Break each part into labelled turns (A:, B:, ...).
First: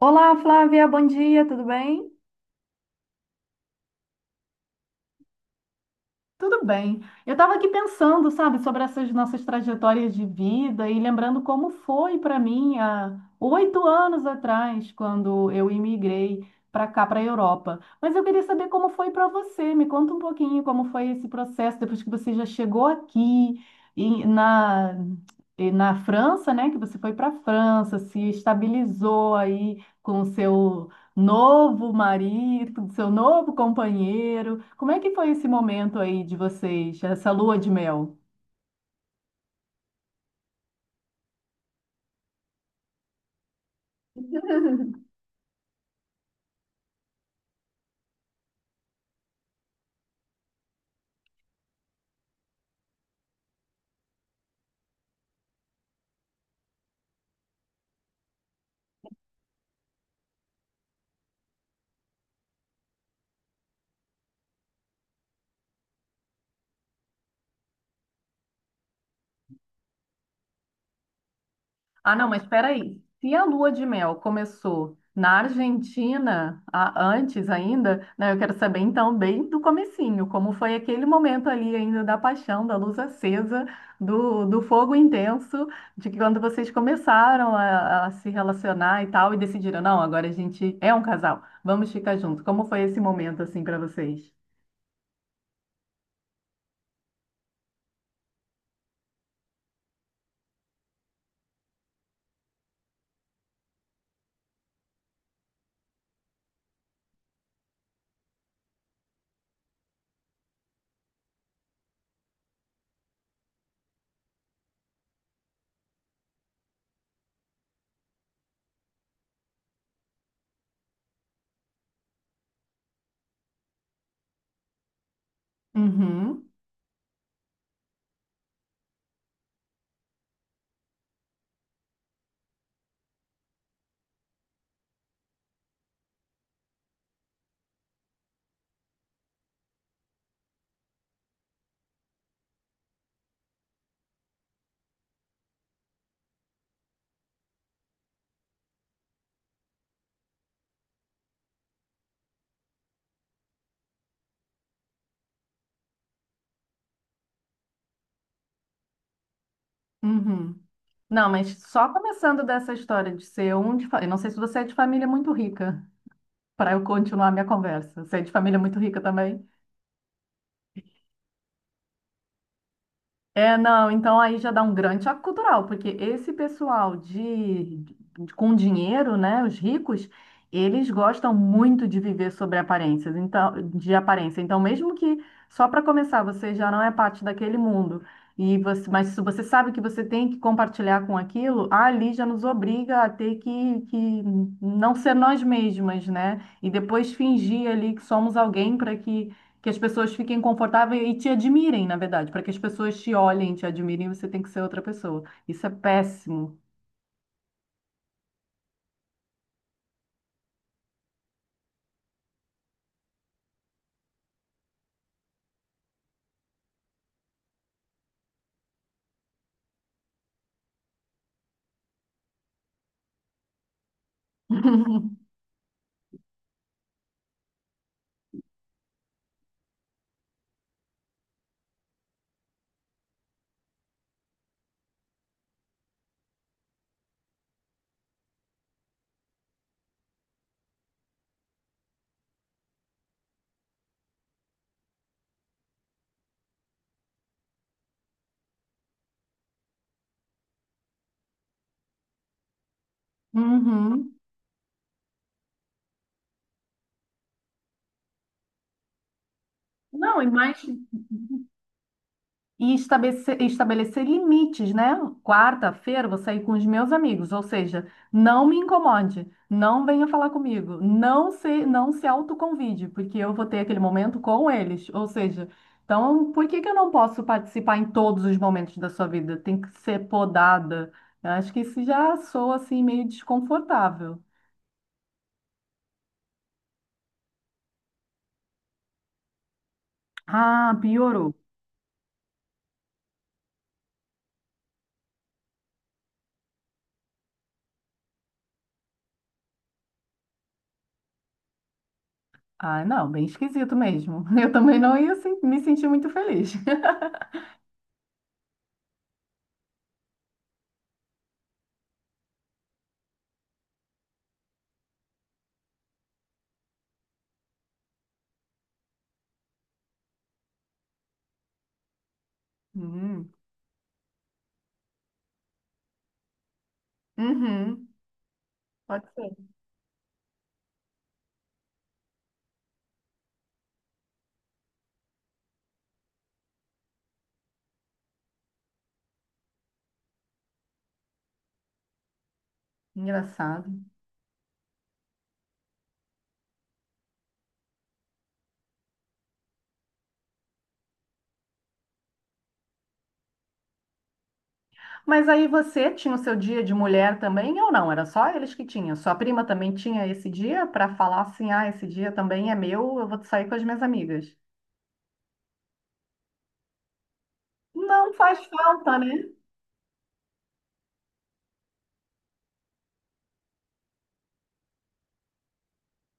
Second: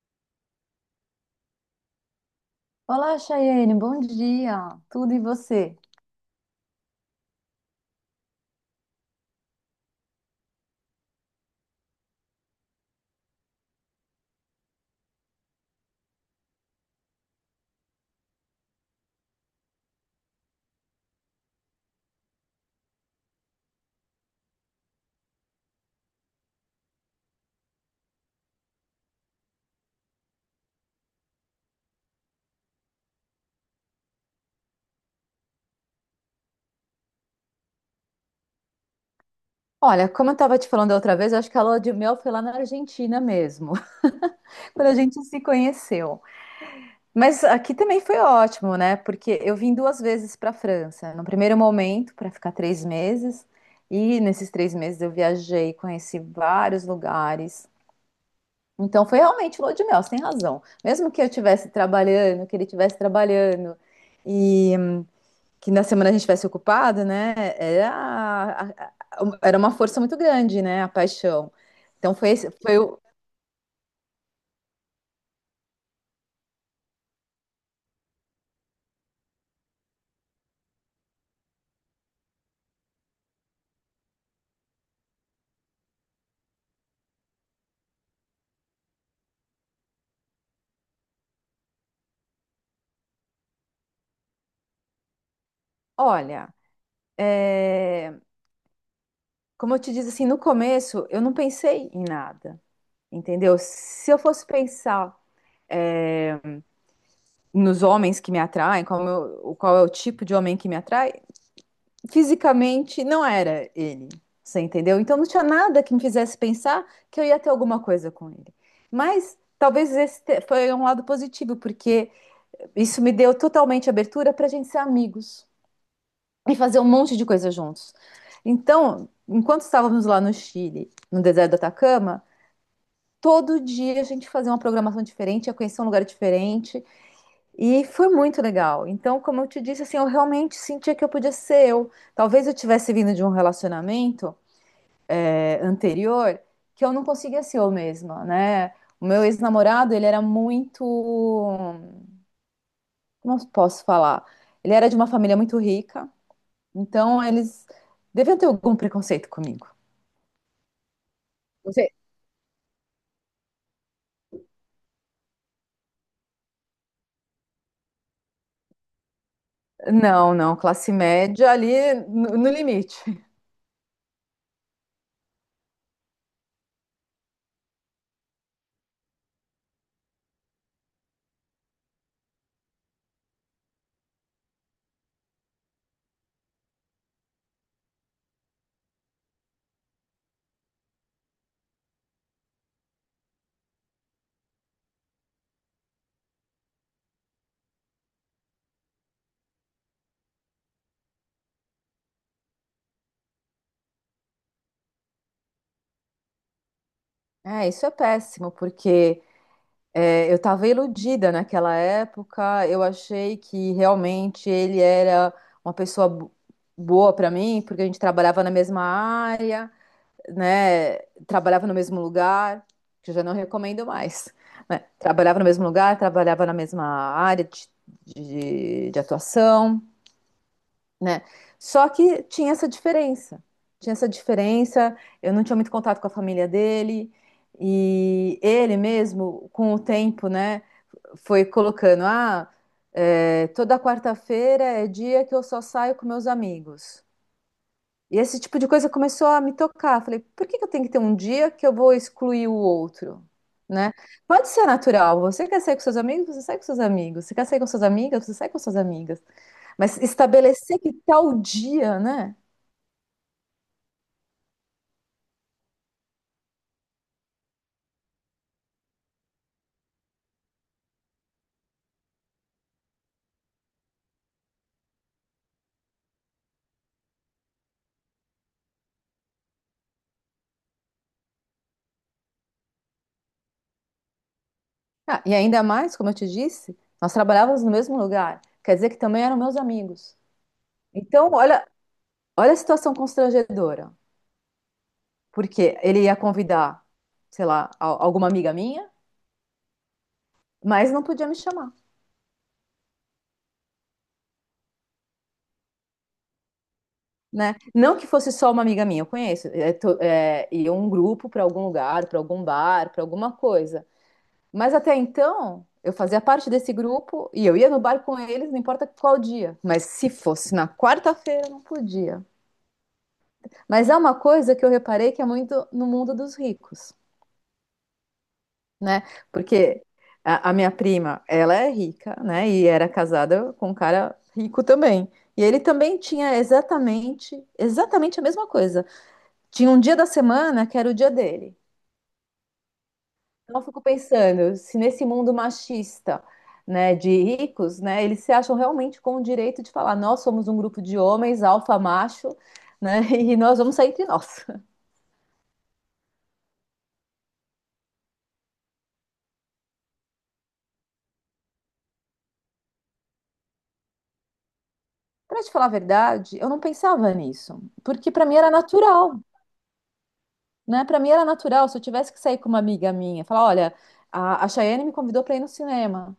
A: Olá, Flávia, bom dia, tudo bem?
B: Olá, Chayene, bom dia. Tudo e você?
A: Tudo bem. Eu estava aqui pensando, sabe, sobre essas nossas trajetórias de vida e lembrando como foi para mim há 8 anos atrás, quando eu imigrei para cá, para a Europa. Mas eu queria saber como foi para você. Me conta um pouquinho como foi esse processo depois que você já chegou aqui e na, e na França, né? Que você foi para a França, se estabilizou aí com o seu novo marido, do seu novo companheiro. Como é que foi esse momento aí de vocês, essa lua de mel?
B: Olha, como eu estava te falando da outra vez, eu acho que a lua de mel foi lá na Argentina mesmo, quando a gente se conheceu. Mas aqui também foi ótimo, né? Porque eu vim duas vezes para a França. No primeiro momento, para ficar 3 meses, e nesses 3 meses eu viajei, conheci vários lugares. Então foi realmente lua de mel, você tem razão. Mesmo que eu estivesse trabalhando, que ele estivesse trabalhando, que na semana a gente tivesse ocupado, né? A- era uma força muito grande, né? A paixão. Então
A: Ah, não,
B: foi,
A: mas espera
B: foi o.
A: aí. Se a lua de mel começou na Argentina, antes ainda, né, eu quero saber então bem do comecinho, como foi aquele momento ali ainda da paixão, da luz acesa, do fogo intenso, de que quando vocês começaram a se relacionar e tal, e decidiram, não, agora a gente é um casal, vamos ficar juntos. Como foi esse momento assim para vocês?
B: Olha, é, como eu te disse assim, no começo eu não pensei em nada, entendeu? Se eu fosse pensar nos homens que me atraem, o qual é o tipo de homem que me atrai, fisicamente não era ele. Você entendeu? Então não tinha nada que me fizesse pensar que eu ia ter alguma coisa com ele. Mas talvez foi um lado positivo, porque isso me deu totalmente abertura para a gente ser amigos
A: Uhum,
B: e fazer um monte de coisa juntos. Então, enquanto estávamos lá no Chile, no deserto do Atacama, todo dia a gente fazia uma programação diferente, ia conhecer um lugar diferente, e foi muito legal. Então, como eu te disse, assim, eu realmente sentia que eu podia ser eu. Talvez eu tivesse vindo de um relacionamento anterior que eu não conseguia ser eu mesma, né? O meu ex-namorado, ele era muito, como eu posso falar? Ele era de uma família muito rica. Então, eles deviam ter algum preconceito comigo.
A: uhum. Não, mas
B: Você.
A: só começando dessa história de ser eu não sei se você é de família muito rica, para eu continuar a minha conversa. Você é de família muito rica também?
B: Não, não, classe média ali no limite.
A: É, não, então aí já dá um grande choque cultural, porque esse pessoal com dinheiro, né, os ricos, eles gostam muito de viver sobre aparências, então, de aparência. Então, mesmo que só para começar você já não é parte daquele mundo e você, mas se você sabe que você tem que compartilhar com aquilo, ali já nos obriga a ter que não ser nós mesmas, né? E depois fingir ali que somos alguém para que as pessoas fiquem confortáveis e te admirem, na verdade. Para que as pessoas te olhem, te admirem, você tem que ser outra pessoa. Isso é péssimo.
B: É, isso é péssimo, porque eu estava iludida naquela época, eu achei que realmente ele era uma pessoa boa para mim, porque a gente trabalhava na mesma área, né? Trabalhava no mesmo lugar, que eu já não recomendo mais, né? Trabalhava no mesmo lugar, trabalhava na mesma área de atuação, né? Só que tinha essa diferença. Tinha essa diferença, eu não tinha muito contato com a família dele, e ele mesmo, com o tempo, né, foi colocando, toda quarta-feira é dia que eu só saio com meus amigos. E esse tipo de coisa começou a me tocar. Falei, por que que eu tenho que ter um dia que eu vou excluir o outro? Né?
A: Uhum.
B: Pode ser natural. Você quer sair com seus amigos, você sai com seus amigos. Você quer sair com suas amigas, você sai com suas amigas. Mas
A: Não, e mais.
B: estabelecer que tal dia, né?
A: E estabelecer, estabelecer limites, né? Quarta-feira vou sair com os meus amigos, ou seja, não me incomode, não venha falar comigo, não se autoconvide, porque eu vou ter aquele momento com eles. Ou seja, então por que que eu não posso participar em todos os momentos da sua vida? Tem que ser podada. Eu acho que isso já soa assim meio desconfortável.
B: Ah, e ainda mais, como eu te disse, nós trabalhávamos no mesmo lugar. Quer dizer que também eram meus amigos.
A: Ah,
B: Então,
A: piorou.
B: olha, olha a situação constrangedora. Porque ele ia convidar, sei lá, alguma amiga minha, mas não podia me chamar,
A: Ah, não, bem esquisito mesmo. Eu também não ia se- me sentir muito feliz.
B: né? Não que fosse só uma amiga minha, eu conheço. É, ia um grupo para algum lugar, para algum bar, para alguma coisa. Mas até então, eu fazia parte desse grupo e eu ia no bar com eles, não importa qual dia. Mas se fosse na quarta-feira, eu não podia.
A: Hum,
B: Mas é uma coisa que eu reparei que é muito no mundo dos ricos,
A: uhum,
B: né?
A: pode ser.
B: Porque a minha prima, ela é rica, né? E era casada com um cara rico também. E ele também tinha exatamente, exatamente a mesma coisa. Tinha um dia da semana que era o dia dele. Então,
A: Engraçado.
B: eu fico pensando, se nesse mundo machista, né, de ricos, né, eles se acham realmente com o direito de falar, nós somos um grupo de homens, alfa macho, né, e nós vamos sair entre nós.
A: Mas aí você tinha o seu dia de mulher também ou não? Era só eles que tinham? Sua prima também tinha esse dia para falar assim: ah, esse dia também é meu, eu vou sair com as minhas amigas.
B: Para te falar a verdade, eu não pensava nisso, porque
A: Não
B: para mim
A: faz
B: era
A: falta,
B: natural,
A: né?
B: né? Para mim era natural, se eu tivesse que sair com uma amiga minha, falar, olha, a Chayane me convidou para ir no cinema.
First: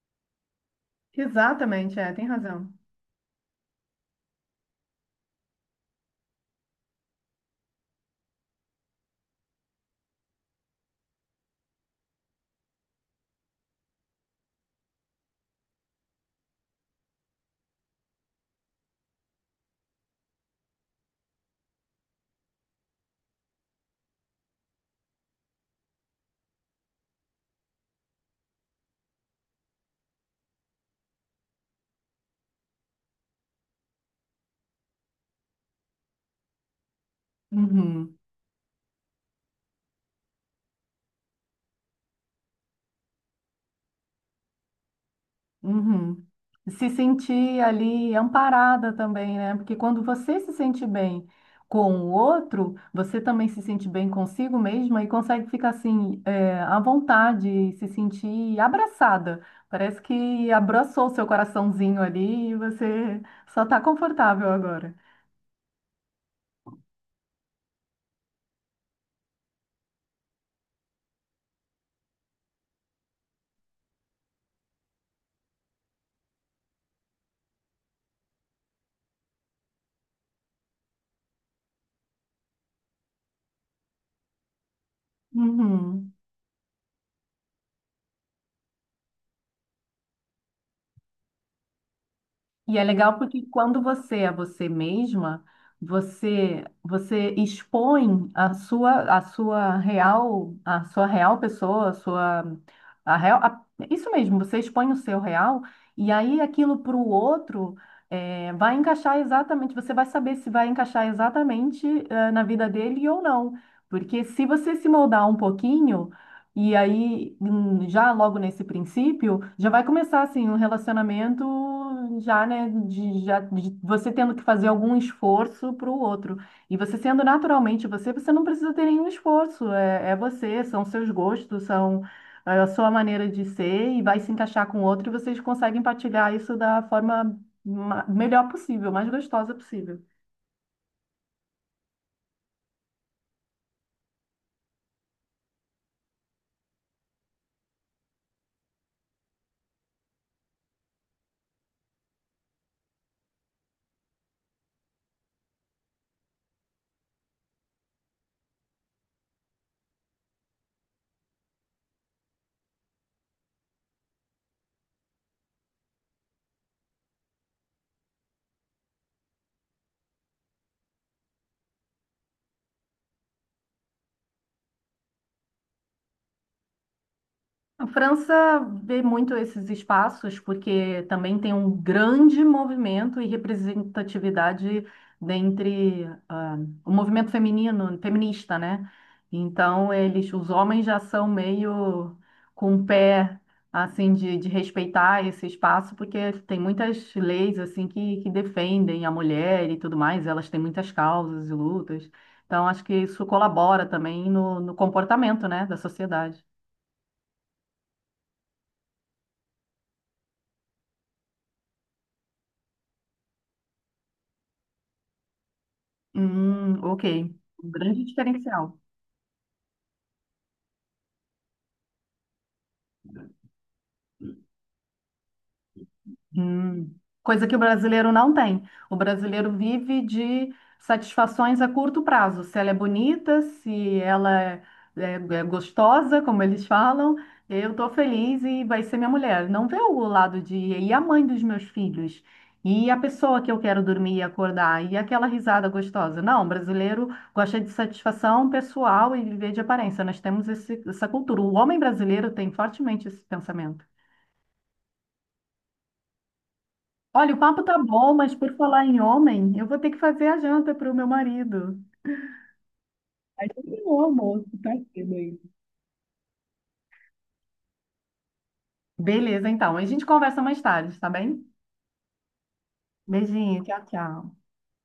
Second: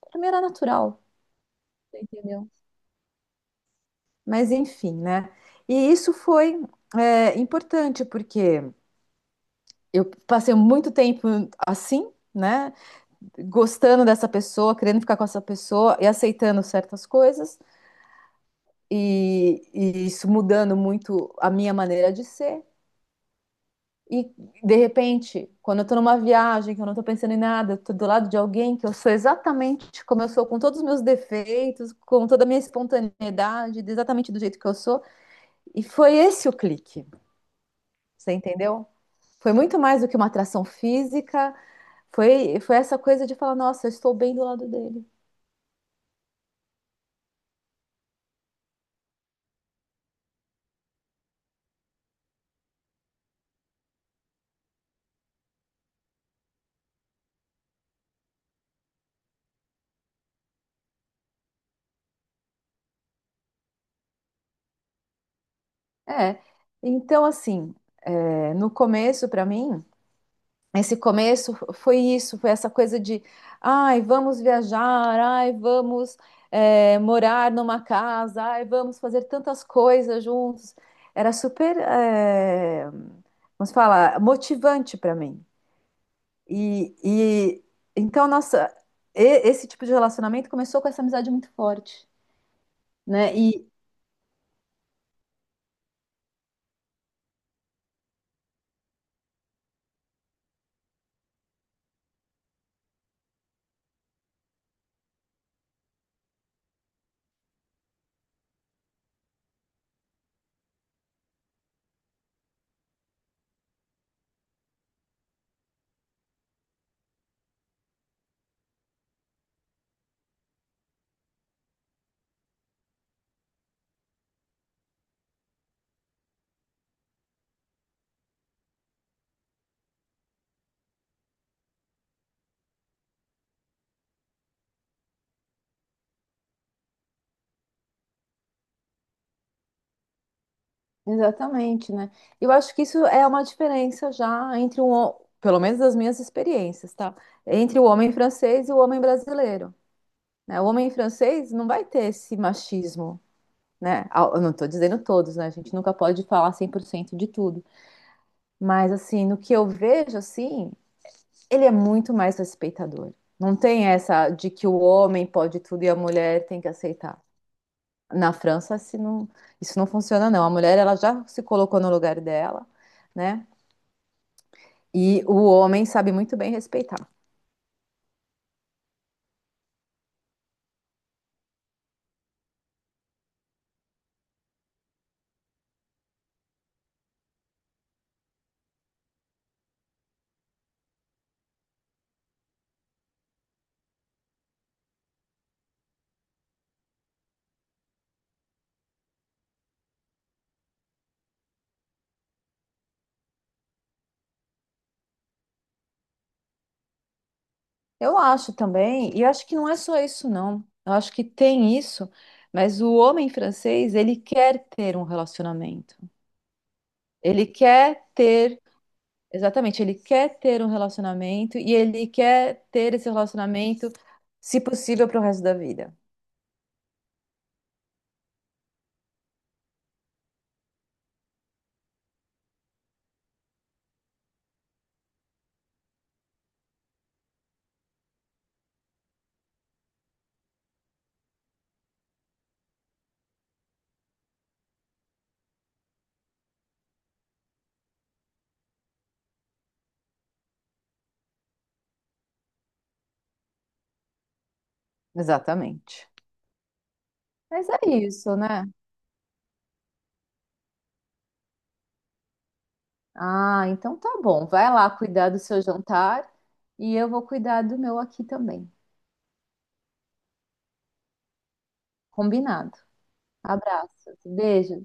B: Para mim era natural,
A: Exatamente,
B: você
A: é, tem
B: entendeu?
A: razão.
B: Mas enfim, né? E isso foi importante, porque eu passei muito tempo assim, né? Gostando dessa pessoa, querendo ficar com essa pessoa e aceitando certas coisas, e isso mudando muito a minha maneira de ser. E de repente, quando eu tô numa viagem, que eu não tô pensando em nada, eu tô do lado de alguém que eu sou exatamente como eu sou, com todos os meus defeitos, com toda a minha espontaneidade, exatamente do jeito que eu sou. E foi esse o clique,
A: Uhum.
B: você entendeu? Foi muito mais do que uma atração física, foi essa coisa de falar, nossa, eu estou bem do lado dele.
A: Uhum. Se sentir ali amparada também, né? Porque quando você se sente bem com o outro, você também se sente bem consigo mesma e consegue ficar assim, é, à vontade, se sentir abraçada. Parece que abraçou o seu coraçãozinho ali e você só está confortável agora.
B: É. Então, assim, no começo, para mim, esse começo foi isso, foi essa coisa de, ai, vamos viajar, ai, vamos morar numa casa, ai, vamos fazer tantas coisas juntos. Era super, vamos falar, motivante para mim.
A: Uhum.
B: E então, nossa, esse tipo de relacionamento começou com essa amizade muito forte,
A: E é legal
B: né?
A: porque
B: E
A: quando você é você mesma, você expõe a sua real pessoa, a sua a real, a- isso mesmo, você expõe o seu real e aí aquilo para o outro é, vai encaixar exatamente, você vai saber se vai encaixar exatamente eh, na vida dele ou não. Porque se você se moldar um pouquinho e aí, já logo nesse princípio, já vai começar assim um relacionamento já, de você tendo que fazer algum esforço para o outro. E você sendo naturalmente você, você não precisa ter nenhum esforço. É, é você, são seus gostos, são é, a sua maneira de ser e vai se encaixar com o outro e vocês conseguem partilhar isso da forma melhor possível, mais gostosa possível.
B: exatamente, né? Eu acho que isso é uma diferença já entre pelo menos das minhas experiências, tá? Entre o homem francês e o homem brasileiro, né? O homem francês não vai ter esse machismo, né? Ah, eu não tô dizendo todos, né? A gente nunca pode falar 100% de tudo, mas assim, no que eu vejo assim, ele é muito mais respeitador. Não tem essa de que o homem pode tudo e a mulher tem que aceitar. Na França, se não- isso não funciona, não. A mulher, ela já se colocou no lugar dela, né? E o homem sabe muito bem respeitar.
A: A França vê muito esses espaços porque também tem um grande movimento e representatividade dentre ah, o movimento feminino, feminista, né? Então eles, os homens já são meio com o pé assim de respeitar esse espaço porque tem muitas leis assim que defendem a mulher e tudo mais. Elas têm muitas causas e lutas. Então acho que isso colabora também no comportamento, né, da sociedade.
B: Eu acho também, e acho que não é só isso, não. Eu acho que tem isso, mas o homem francês, ele quer ter um relacionamento.
A: Ok.
B: Ele
A: Um grande
B: quer ter.
A: diferencial.
B: Exatamente, ele quer ter um relacionamento e ele quer ter esse relacionamento, se possível, para o resto da vida.
A: Hum, coisa que o brasileiro não tem. O brasileiro vive de satisfações a curto prazo. Se ela é bonita, se ela é, é gostosa, como eles falam, eu estou feliz e vai ser minha mulher. Não vê o lado de e a mãe dos meus filhos, e a pessoa que eu quero dormir e acordar, e aquela risada gostosa. Não, o brasileiro gosta de satisfação pessoal e viver de aparência. Nós temos essa cultura. O homem brasileiro tem fortemente esse pensamento.
B: Exatamente.
A: Olha, o papo
B: Mas
A: tá
B: é
A: bom, mas
B: isso,
A: por
B: né?
A: falar em homem, eu vou ter que fazer a janta para o meu marido. A gente
B: Ah,
A: tem
B: então
A: o
B: tá
A: almoço,
B: bom.
A: tá
B: Vai lá
A: cedo
B: cuidar
A: aí.
B: do seu jantar e eu vou cuidar do meu aqui também.
A: Beleza, então. A gente conversa mais tarde, tá bem?
B: Combinado.
A: Beijinho, tchau,
B: Abraço,
A: tchau.
B: beijos.